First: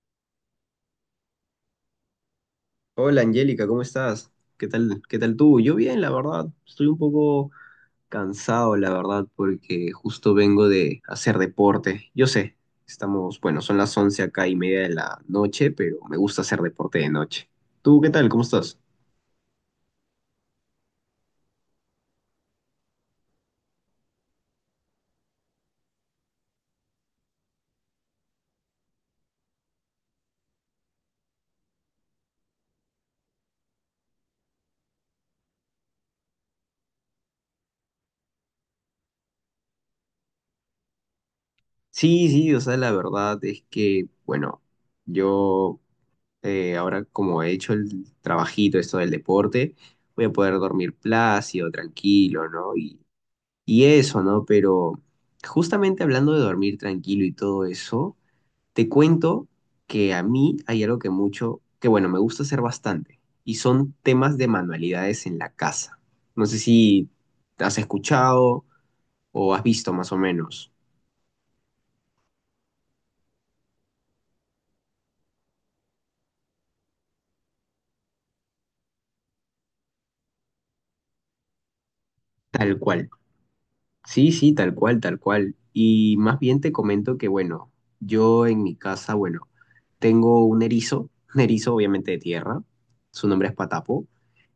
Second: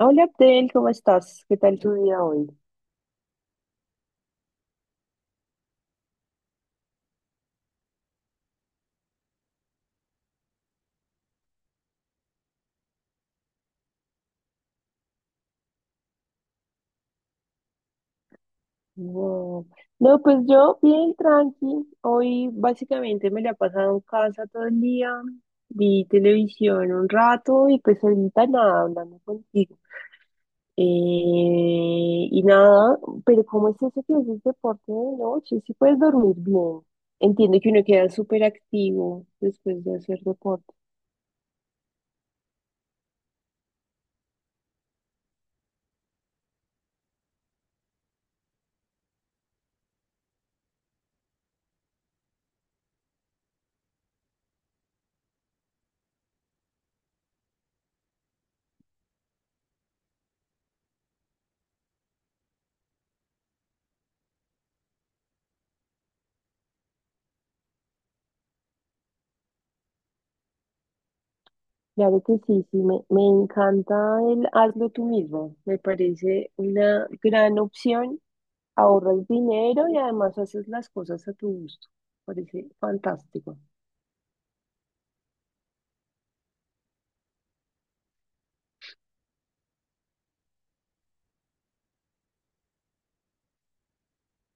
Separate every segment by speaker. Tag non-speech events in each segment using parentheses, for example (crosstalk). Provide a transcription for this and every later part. Speaker 1: Hola Abdel, ¿cómo estás? ¿Qué tal tu día hoy?
Speaker 2: Hola Angélica, ¿cómo estás? Qué tal tú? Yo bien, la verdad. Estoy un poco cansado, la verdad, porque justo vengo de hacer deporte. Yo sé, estamos, bueno, son las 11 acá y media de la noche, pero me gusta hacer deporte de noche. ¿Tú qué tal? ¿Cómo estás?
Speaker 1: Wow. No, pues yo bien tranqui. Hoy básicamente me la he pasado en casa todo el día. Vi televisión un rato y pues ahorita nada, hablando contigo. Eh, y nada, pero ¿cómo es eso que haces deporte de noche? Si puedes dormir bien. Entiendo que uno queda súper activo después de hacer deporte.
Speaker 2: Sí, sí, o sea, la verdad es que, bueno, yo ahora como he hecho el trabajito, esto del deporte, voy a poder dormir plácido, tranquilo, ¿no? Y eso, ¿no? Pero justamente hablando de dormir tranquilo y todo eso, te cuento que a mí hay algo que mucho, que bueno, me gusta hacer bastante, y son temas de manualidades en la casa. No sé si has escuchado o has visto más o menos,
Speaker 1: Claro que sí, sí, me encanta el hazlo tú mismo. Me parece una gran opción. Ahorras dinero y además haces las cosas a tu gusto. Parece
Speaker 2: tal cual.
Speaker 1: fantástico.
Speaker 2: Sí, sí, tal cual, tal cual. Y más bien te comento que, bueno, yo en mi casa, bueno, tengo un erizo, (laughs) un erizo obviamente de tierra, su nombre es Patapo.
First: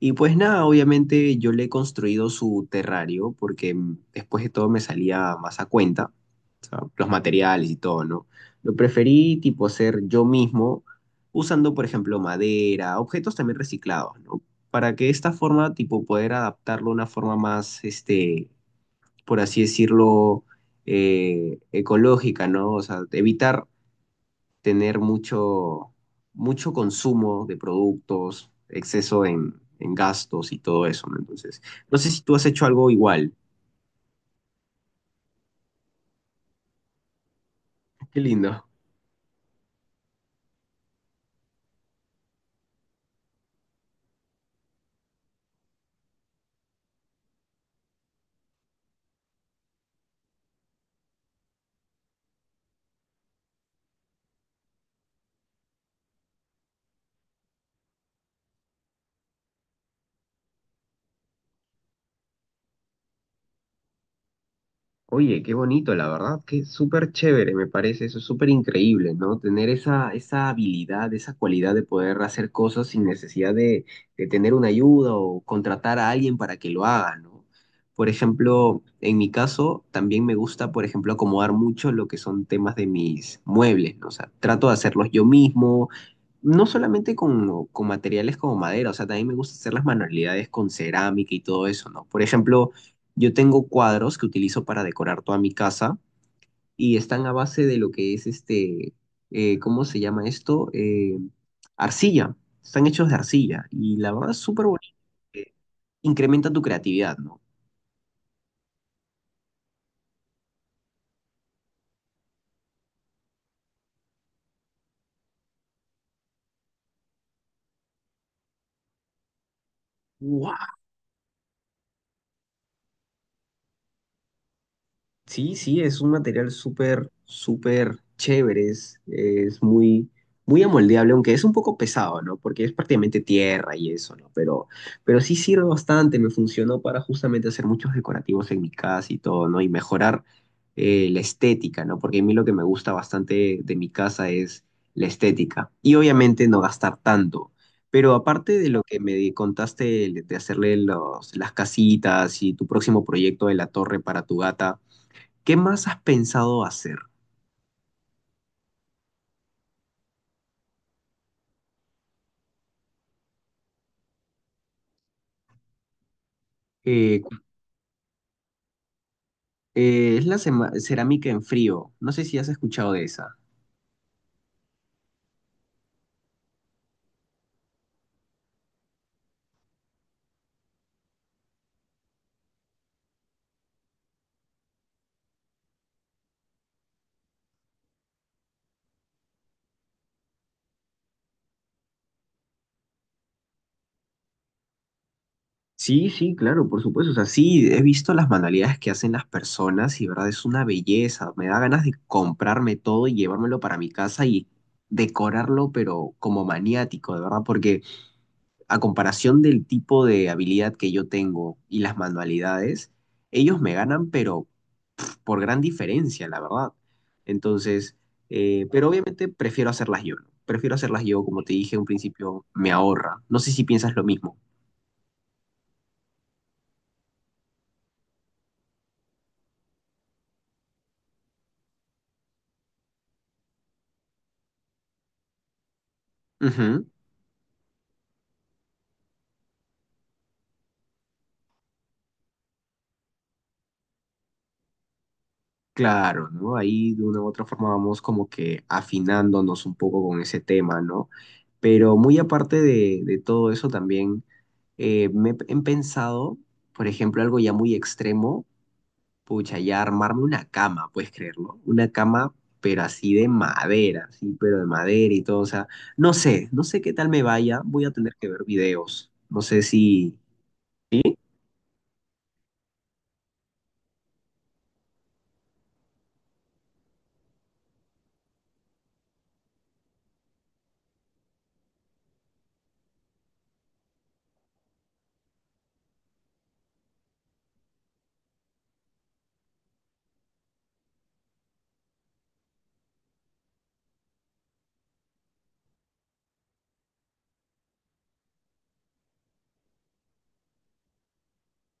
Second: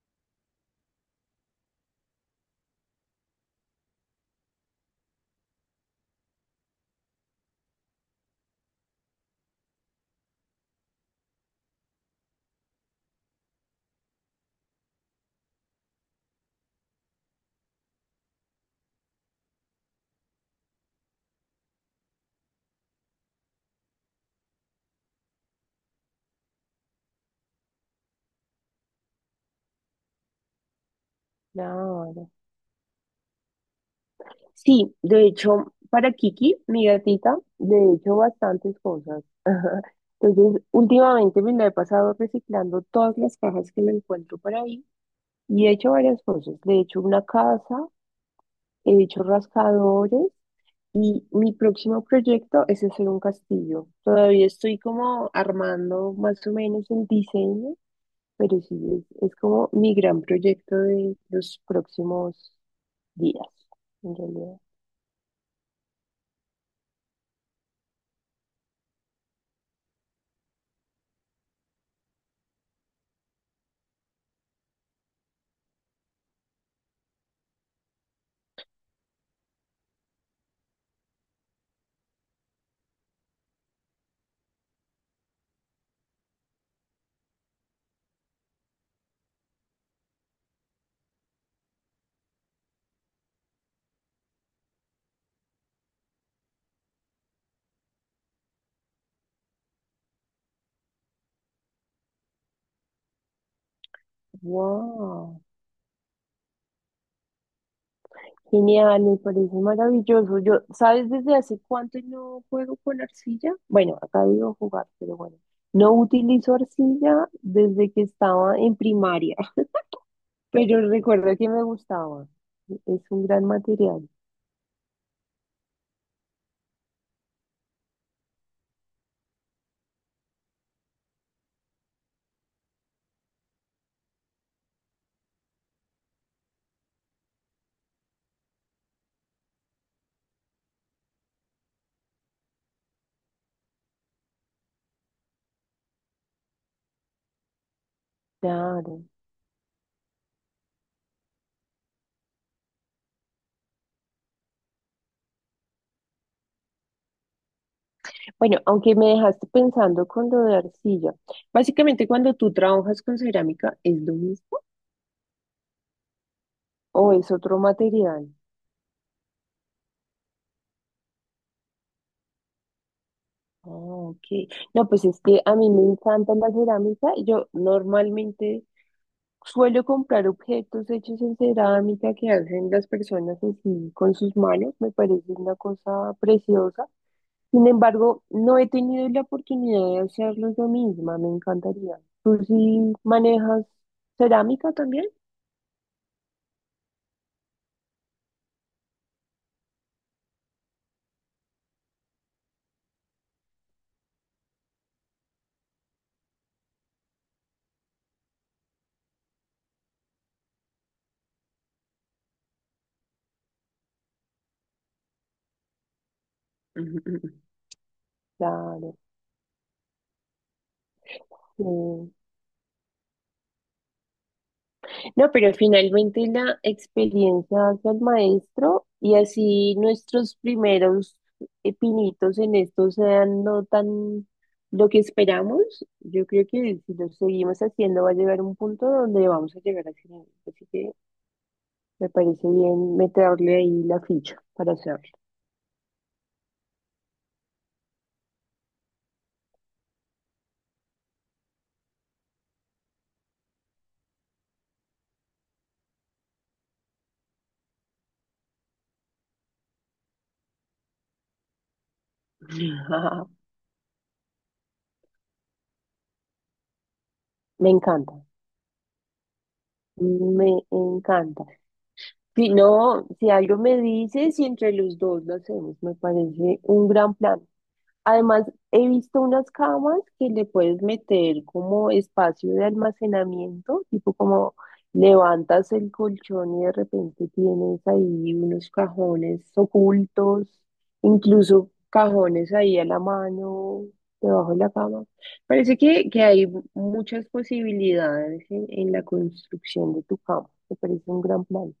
Speaker 2: Y pues nada, obviamente yo le he construido su terrario porque después de todo me salía más a cuenta, o sea, los materiales y todo, ¿no? Lo preferí tipo hacer yo mismo, usando por ejemplo madera, objetos también reciclados, ¿no? Para que de esta forma tipo poder adaptarlo a una forma más, este, por así decirlo, ecológica, ¿no? O sea, evitar tener mucho consumo de productos, exceso en gastos y todo eso, ¿no? Entonces, no sé si
Speaker 1: Claro.
Speaker 2: tú has hecho algo igual.
Speaker 1: Sí, de hecho, para Kiki, mi gatita, le he hecho
Speaker 2: Qué lindo.
Speaker 1: bastantes cosas. (laughs) Entonces, últimamente me la he pasado reciclando todas las cajas que me encuentro por ahí y he hecho varias cosas. Le he hecho una casa, he dicho rascadores y mi próximo proyecto es hacer un castillo. Todavía estoy como armando más o menos el diseño, pero sí, es como mi gran proyecto de los próximos días, en realidad.
Speaker 2: Oye, qué bonito, la verdad, que súper chévere, me parece eso, es súper increíble, ¿no? Tener esa, esa habilidad, esa cualidad de poder hacer cosas sin necesidad de tener una ayuda o contratar a alguien para que lo haga, ¿no? Por ejemplo, en mi caso, también me gusta, por ejemplo, acomodar mucho lo que son temas de mis muebles, ¿no? O sea, trato de hacerlos yo mismo, no solamente con materiales como madera, o sea, también me gusta hacer las manualidades con cerámica y todo eso, ¿no? Por ejemplo, yo tengo cuadros que utilizo para decorar toda mi casa y están a base de lo que es este, ¿cómo se llama esto? Arcilla. Están hechos de arcilla y la verdad es súper bonito.
Speaker 1: ¡Wow!
Speaker 2: eh, Incrementa tu creatividad, ¿no?
Speaker 1: Genial, me parece maravilloso. Yo, ¿sabes desde hace cuánto no juego con arcilla? Bueno, acá digo jugar, pero bueno. No utilizo arcilla desde que estaba en primaria. Pero recuerdo que me gustaba. Es un gran material.
Speaker 2: Sí, sí, es un material súper, súper chévere, es muy, muy amoldeable, aunque es un poco pesado, ¿no? Porque es prácticamente tierra y eso, ¿no? Pero sí sirve bastante, me funcionó para justamente hacer muchos decorativos en mi casa y todo, ¿no? Y mejorar la estética, ¿no? Porque a mí lo que me gusta bastante de mi casa es la estética. Y obviamente no gastar tanto. Pero aparte de lo que
Speaker 1: Claro.
Speaker 2: contaste de hacerle los, las casitas y tu próximo proyecto de la torre para tu gata, ¿qué más has pensado hacer?
Speaker 1: Bueno, aunque me dejaste pensando con lo de arcilla. Básicamente, cuando tú trabajas con cerámica, ¿es lo mismo o
Speaker 2: Eh, cu-
Speaker 1: es otro material?
Speaker 2: es la cerámica en frío. No sé si has escuchado de esa.
Speaker 1: Ah, ok. No, pues es que a mí me encanta la cerámica. Yo normalmente suelo comprar objetos hechos en cerámica que hacen las personas así con sus manos. Me parece una cosa preciosa. Sin embargo, no he tenido la oportunidad de hacerlo yo misma, me encantaría. ¿Tú sí manejas cerámica también?
Speaker 2: Sí, sí, claro, por supuesto. O sea, sí, he visto las manualidades que hacen las personas y, verdad, es una belleza. Me da ganas de comprarme todo y llevármelo para mi casa y decorarlo, pero como maniático, de verdad, porque a comparación del tipo de habilidad que yo tengo y las manualidades, ellos me ganan, pero por gran diferencia, la verdad.
Speaker 1: (laughs) Ujú, ujú.
Speaker 2: Entonces, pero
Speaker 1: Claro.
Speaker 2: obviamente prefiero hacerlas yo, ¿no? Prefiero hacerlas yo, como te
Speaker 1: Sí.
Speaker 2: dije en un principio, me ahorra. No sé si piensas lo mismo.
Speaker 1: No, pero finalmente la experiencia hace el maestro y así nuestros primeros pinitos en esto sean no tan lo que esperamos. Yo creo que
Speaker 2: Ujú.
Speaker 1: si lo seguimos haciendo va a llegar un punto donde vamos a llegar al final. Así que me parece bien meterle ahí la ficha para hacerlo.
Speaker 2: Claro, ¿no? Ahí de una u otra forma vamos como que afinándonos un poco con ese tema, ¿no? Pero muy aparte de todo eso también, me he pensado, por ejemplo, algo ya muy extremo, pucha, ya armarme una cama, puedes creerlo. Una cama, pero
Speaker 1: (laughs)
Speaker 2: así de
Speaker 1: Ajá.
Speaker 2: madera, sí, pero de madera y todo. O sea, no sé, no sé qué tal me vaya.
Speaker 1: Me
Speaker 2: Voy a tener
Speaker 1: encanta,
Speaker 2: que ver videos. No sé si.
Speaker 1: me encanta. Si no, si algo me dices y entre los dos lo hacemos, me parece un gran plan. Además, he visto unas camas que le puedes meter como espacio de almacenamiento, tipo como levantas el colchón y de repente tienes ahí unos cajones ocultos, incluso cajones ahí a la mano, debajo de la cama. Parece que hay muchas posibilidades en la construcción de tu cama. Me parece un gran plan.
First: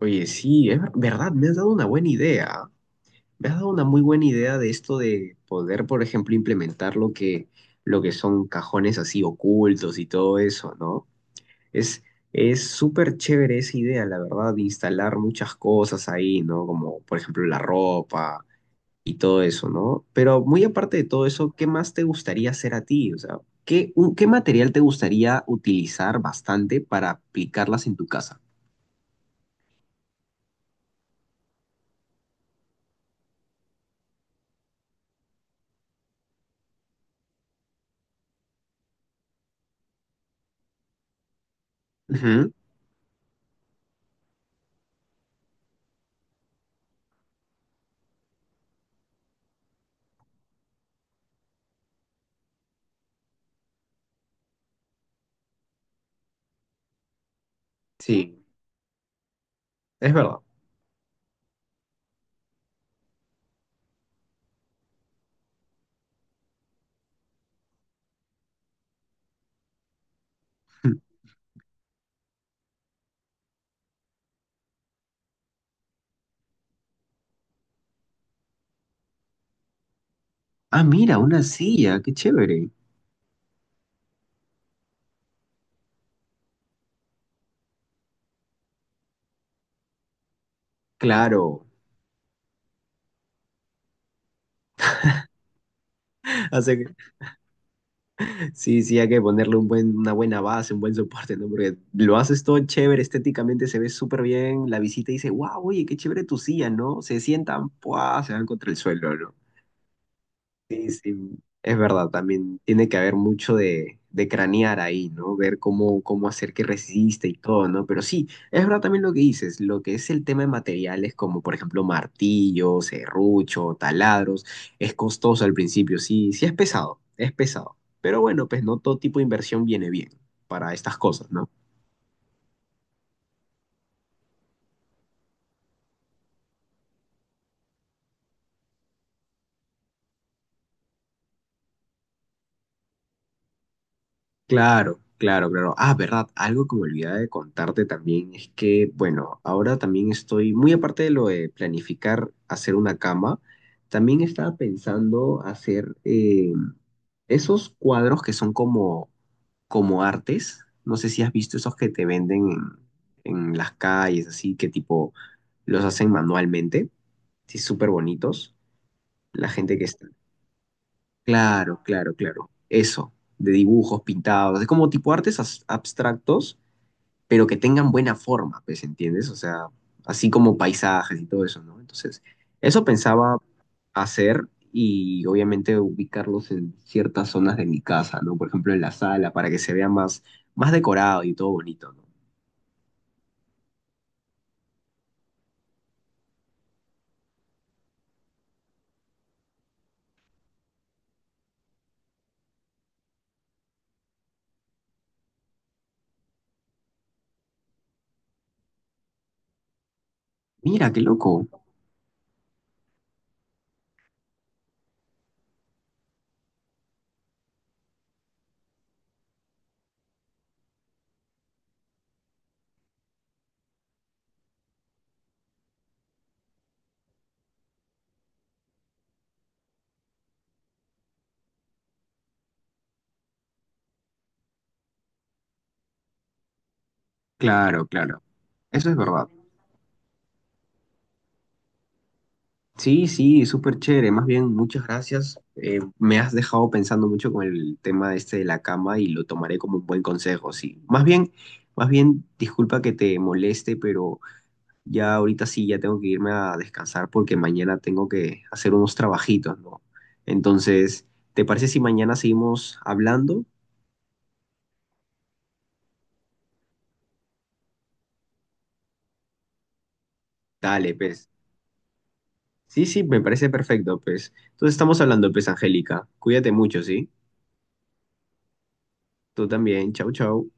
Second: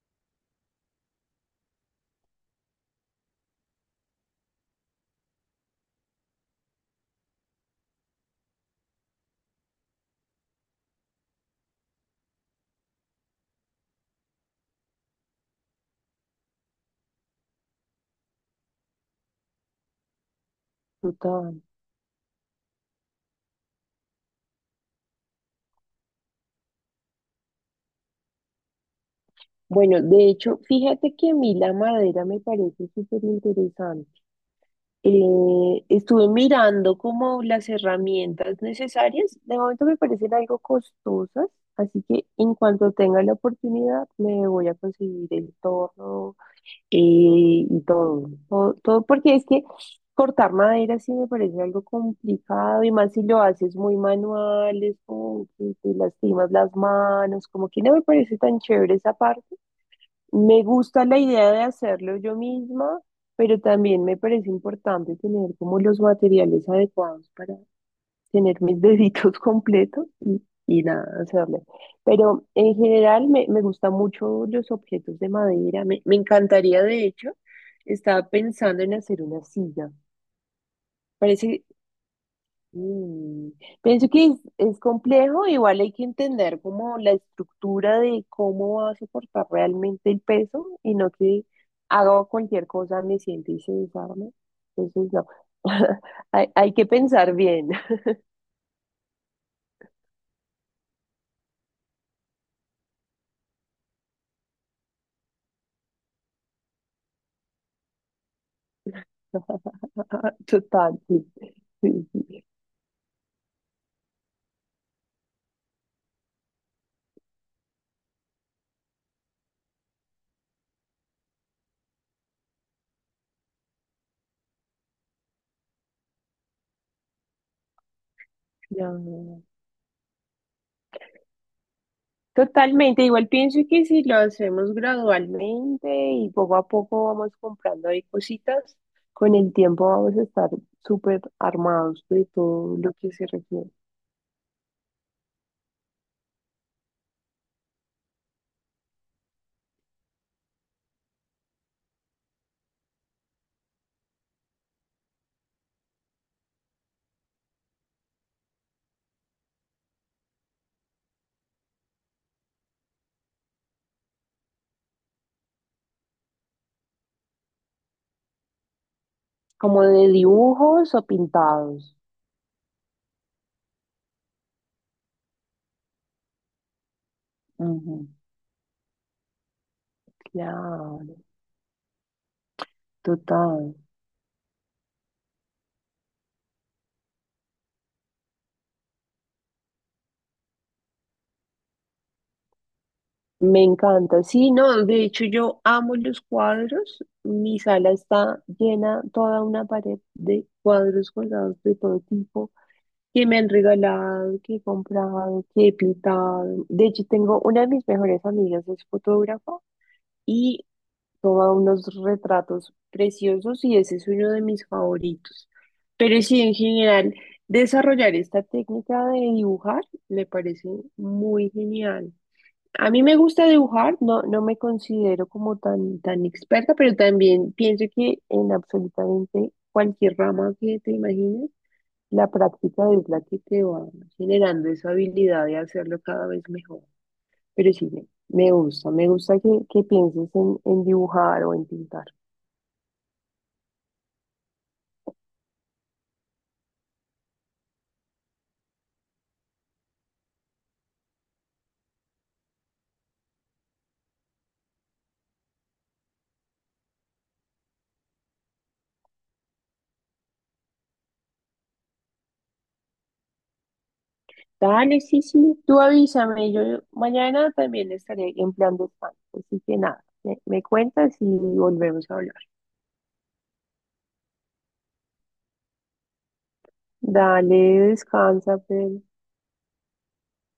Speaker 2: Oye, sí, es verdad, me has dado una buena idea. Me has dado una muy buena idea de esto de poder, por ejemplo, implementar lo lo que son cajones así ocultos y todo eso, ¿no? Es, es súper chévere esa idea, la verdad, de instalar muchas cosas ahí, ¿no? Como, por ejemplo, la ropa y todo eso, ¿no? Pero muy aparte de todo eso,
Speaker 1: Total.
Speaker 2: ¿qué más te gustaría hacer a ti? O sea, ¿qué, qué material te gustaría utilizar bastante para aplicarlas en tu casa?
Speaker 1: Bueno, de hecho, fíjate que a mí la madera me parece súper interesante. Estuve mirando como las herramientas necesarias. De momento me parecen algo costosas, así que
Speaker 2: Ujú,
Speaker 1: en cuanto tenga la oportunidad me voy a conseguir el torno eh, y todo, todo, todo, porque es que cortar madera sí me parece algo complicado y más si lo haces muy manual, es como que te lastimas las manos, como que no me parece
Speaker 2: sí,
Speaker 1: tan chévere esa parte.
Speaker 2: es verdad.
Speaker 1: Me gusta la idea de hacerlo yo misma, pero también me parece importante tener como los materiales adecuados para tener mis deditos (laughs) completos y nada, hacerle. Pero en general me gustan mucho los objetos de madera. Me encantaría, de hecho, estaba pensando en hacer una silla.
Speaker 2: Ah, mira, una
Speaker 1: Parece
Speaker 2: silla, qué chévere.
Speaker 1: Mm, pienso que es complejo, igual hay que entender como la estructura de cómo va a soportar realmente el peso y no que
Speaker 2: Claro.
Speaker 1: haga cualquier cosa, me siente y se desarme. Entonces, no, (laughs) hay
Speaker 2: Así
Speaker 1: que
Speaker 2: que,
Speaker 1: pensar bien,
Speaker 2: sí, sí, hay que ponerle un buen, una buena base, un buen soporte, ¿no? Porque lo haces todo chévere, estéticamente se ve súper bien. La visita dice, wow, oye, qué chévere tu silla, ¿no? Se sientan, ¡pua!, se van contra el suelo, ¿no?
Speaker 1: (laughs)
Speaker 2: Sí,
Speaker 1: total.
Speaker 2: sí,
Speaker 1: Sí, sí,
Speaker 2: es
Speaker 1: sí.
Speaker 2: verdad,
Speaker 1: Sí.
Speaker 2: también tiene que haber mucho de cranear ahí, ¿no? Ver cómo, cómo hacer que resista y todo, ¿no? Pero sí, es verdad también lo que dices, lo que es el tema de materiales como, por ejemplo, martillos, serrucho, taladros, es costoso al principio, sí, sí es pesado, es pesado. Pero bueno, pues no
Speaker 1: No,
Speaker 2: todo
Speaker 1: no,
Speaker 2: tipo de
Speaker 1: no.
Speaker 2: inversión viene bien para estas cosas, ¿no?
Speaker 1: Totalmente, igual pienso que si lo hacemos gradualmente y poco a poco vamos comprando ahí cositas, con el tiempo vamos a estar súper armados de todo lo que se requiere,
Speaker 2: Claro, claro, claro. Ah, verdad, algo que me olvidaba de contarte también es que, bueno, ahora también estoy, muy aparte de lo de planificar hacer una cama, también estaba pensando hacer esos cuadros que son como, como artes. No sé si has visto esos que te venden en las calles, así que tipo los hacen manualmente, sí, súper bonitos. La gente
Speaker 1: como
Speaker 2: que
Speaker 1: de
Speaker 2: está
Speaker 1: dibujos o
Speaker 2: claro,
Speaker 1: pintados.
Speaker 2: claro, claro. Eso, de dibujos pintados, es como tipo artes abstractos, pero que tengan
Speaker 1: Ujú,
Speaker 2: buena forma, pues, ¿entiendes? O sea, así como
Speaker 1: claro,
Speaker 2: paisajes y todo eso, ¿no? Entonces, eso pensaba
Speaker 1: total.
Speaker 2: hacer y obviamente ubicarlos en ciertas zonas de mi casa, ¿no? Por ejemplo, en la sala, para que se vea más, más decorado y todo bonito, ¿no?
Speaker 1: Me encanta. Sí, no, de hecho yo amo los cuadros. Mi sala está llena, toda una pared de cuadros colgados de todo tipo. Que me han regalado, que he comprado, que he pintado. De hecho, tengo una de mis mejores amigas, es fotógrafa y
Speaker 2: Mira, qué loco.
Speaker 1: toma unos retratos preciosos y ese es uno de mis favoritos. Pero sí, en general, desarrollar esta técnica de dibujar me parece muy genial. A mí me gusta dibujar, no, no me considero como tan, tan experta, pero también pienso que en absolutamente cualquier rama que te imagines la práctica es la que te va generando esa habilidad de hacerlo cada vez mejor. Pero
Speaker 2: Claro,
Speaker 1: sí, me,
Speaker 2: claro.
Speaker 1: me
Speaker 2: Eso
Speaker 1: gusta,
Speaker 2: es
Speaker 1: me
Speaker 2: verdad.
Speaker 1: gusta que pienses en dibujar o en pintar.
Speaker 2: Sí, sí, súper chévere. Más bien, muchas gracias. Me has dejado pensando mucho con el tema este de la cama y lo tomaré como un buen consejo, sí. Más bien, disculpa que te moleste, pero ya ahorita sí, ya tengo que irme a descansar porque mañana tengo que hacer unos trabajitos, ¿no? Entonces, ¿te parece si mañana seguimos hablando?
Speaker 1: Dale, sí, sí, tú avísame, yo mañana también estaré en plan de España. Así que nada, me
Speaker 2: Dale,
Speaker 1: cuentas y
Speaker 2: pues.
Speaker 1: volvemos a hablar.
Speaker 2: Sí, sí, me parece perfecto, pues. Entonces estamos hablando, pues, Angélica. Cuídate mucho, ¿sí?
Speaker 1: Dale, descansa, pero.
Speaker 2: Tú también. Chau, chau.